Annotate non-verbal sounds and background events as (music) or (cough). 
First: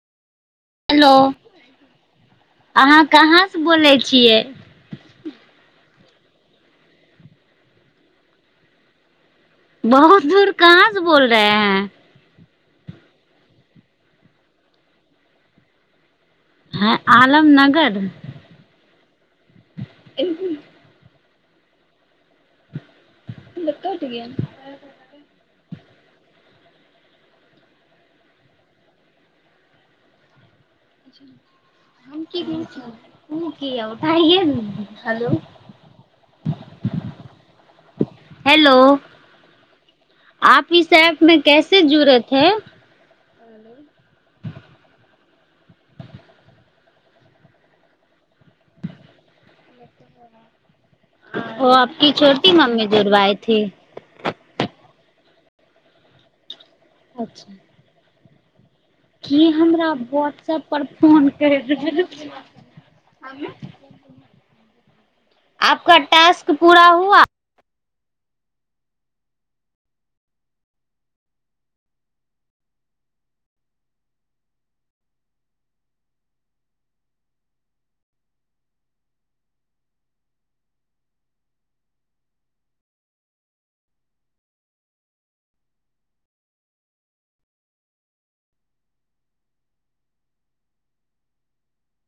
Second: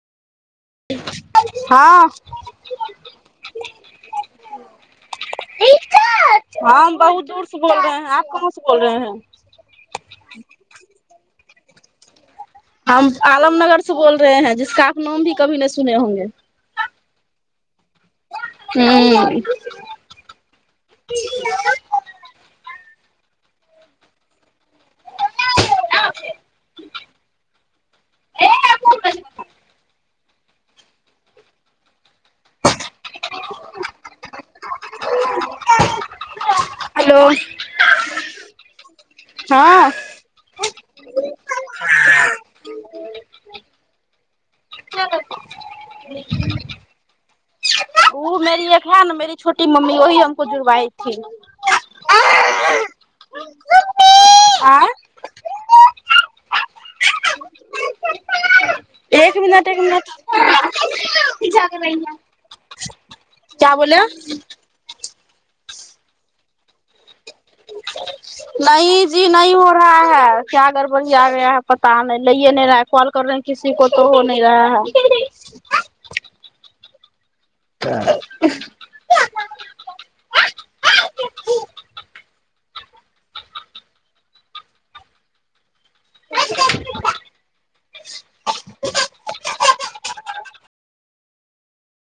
Hello हाँ अहाँ कहाँसँ बोलै छियै (unintelligible) हम बहुत दूर से बोल रहे हैं आप कहन से बोल रहे हैं (unintelligible) ब (unintelligible) हुत दूर कहाँ से बोल रहे हैं (unintelligible) हँ (unintelligible) हम आलमनगर से बोल रहे हैं जिसक आ नाम भी कभी न सुने हंगे (unintelligible) हँ आलमनगर हुँ इनकु (unintelligible) म क ओटिक (unintelligible) ए (unintelligible) हम की भेल छो त किी आ ओठइये ने (unintelligible) (unintelligible) हेलो हेलो हाँ आप इस ऐप में कैसे जड़त हैं (unintelligible) (inaudible) ओ मेरी एक है न मेरी छोटी मम्मी वही हमको जुड़बाई ओ आपकी छोटी मम्मी जुड़वईथी आँ अच्छा एक की मिनट एक हमरा मिनट व्हाट्सऐप पर फोन कर रहे। क्य बोल आपका टाास्क पूरा हुआ न जी नहि हो रहा है क्या गड़बड़िया गया है पता नहि लैयए नहि रहा है कॉल कर रहे है किसी को तो हो न रहा है (unintelligible) (unintelligible)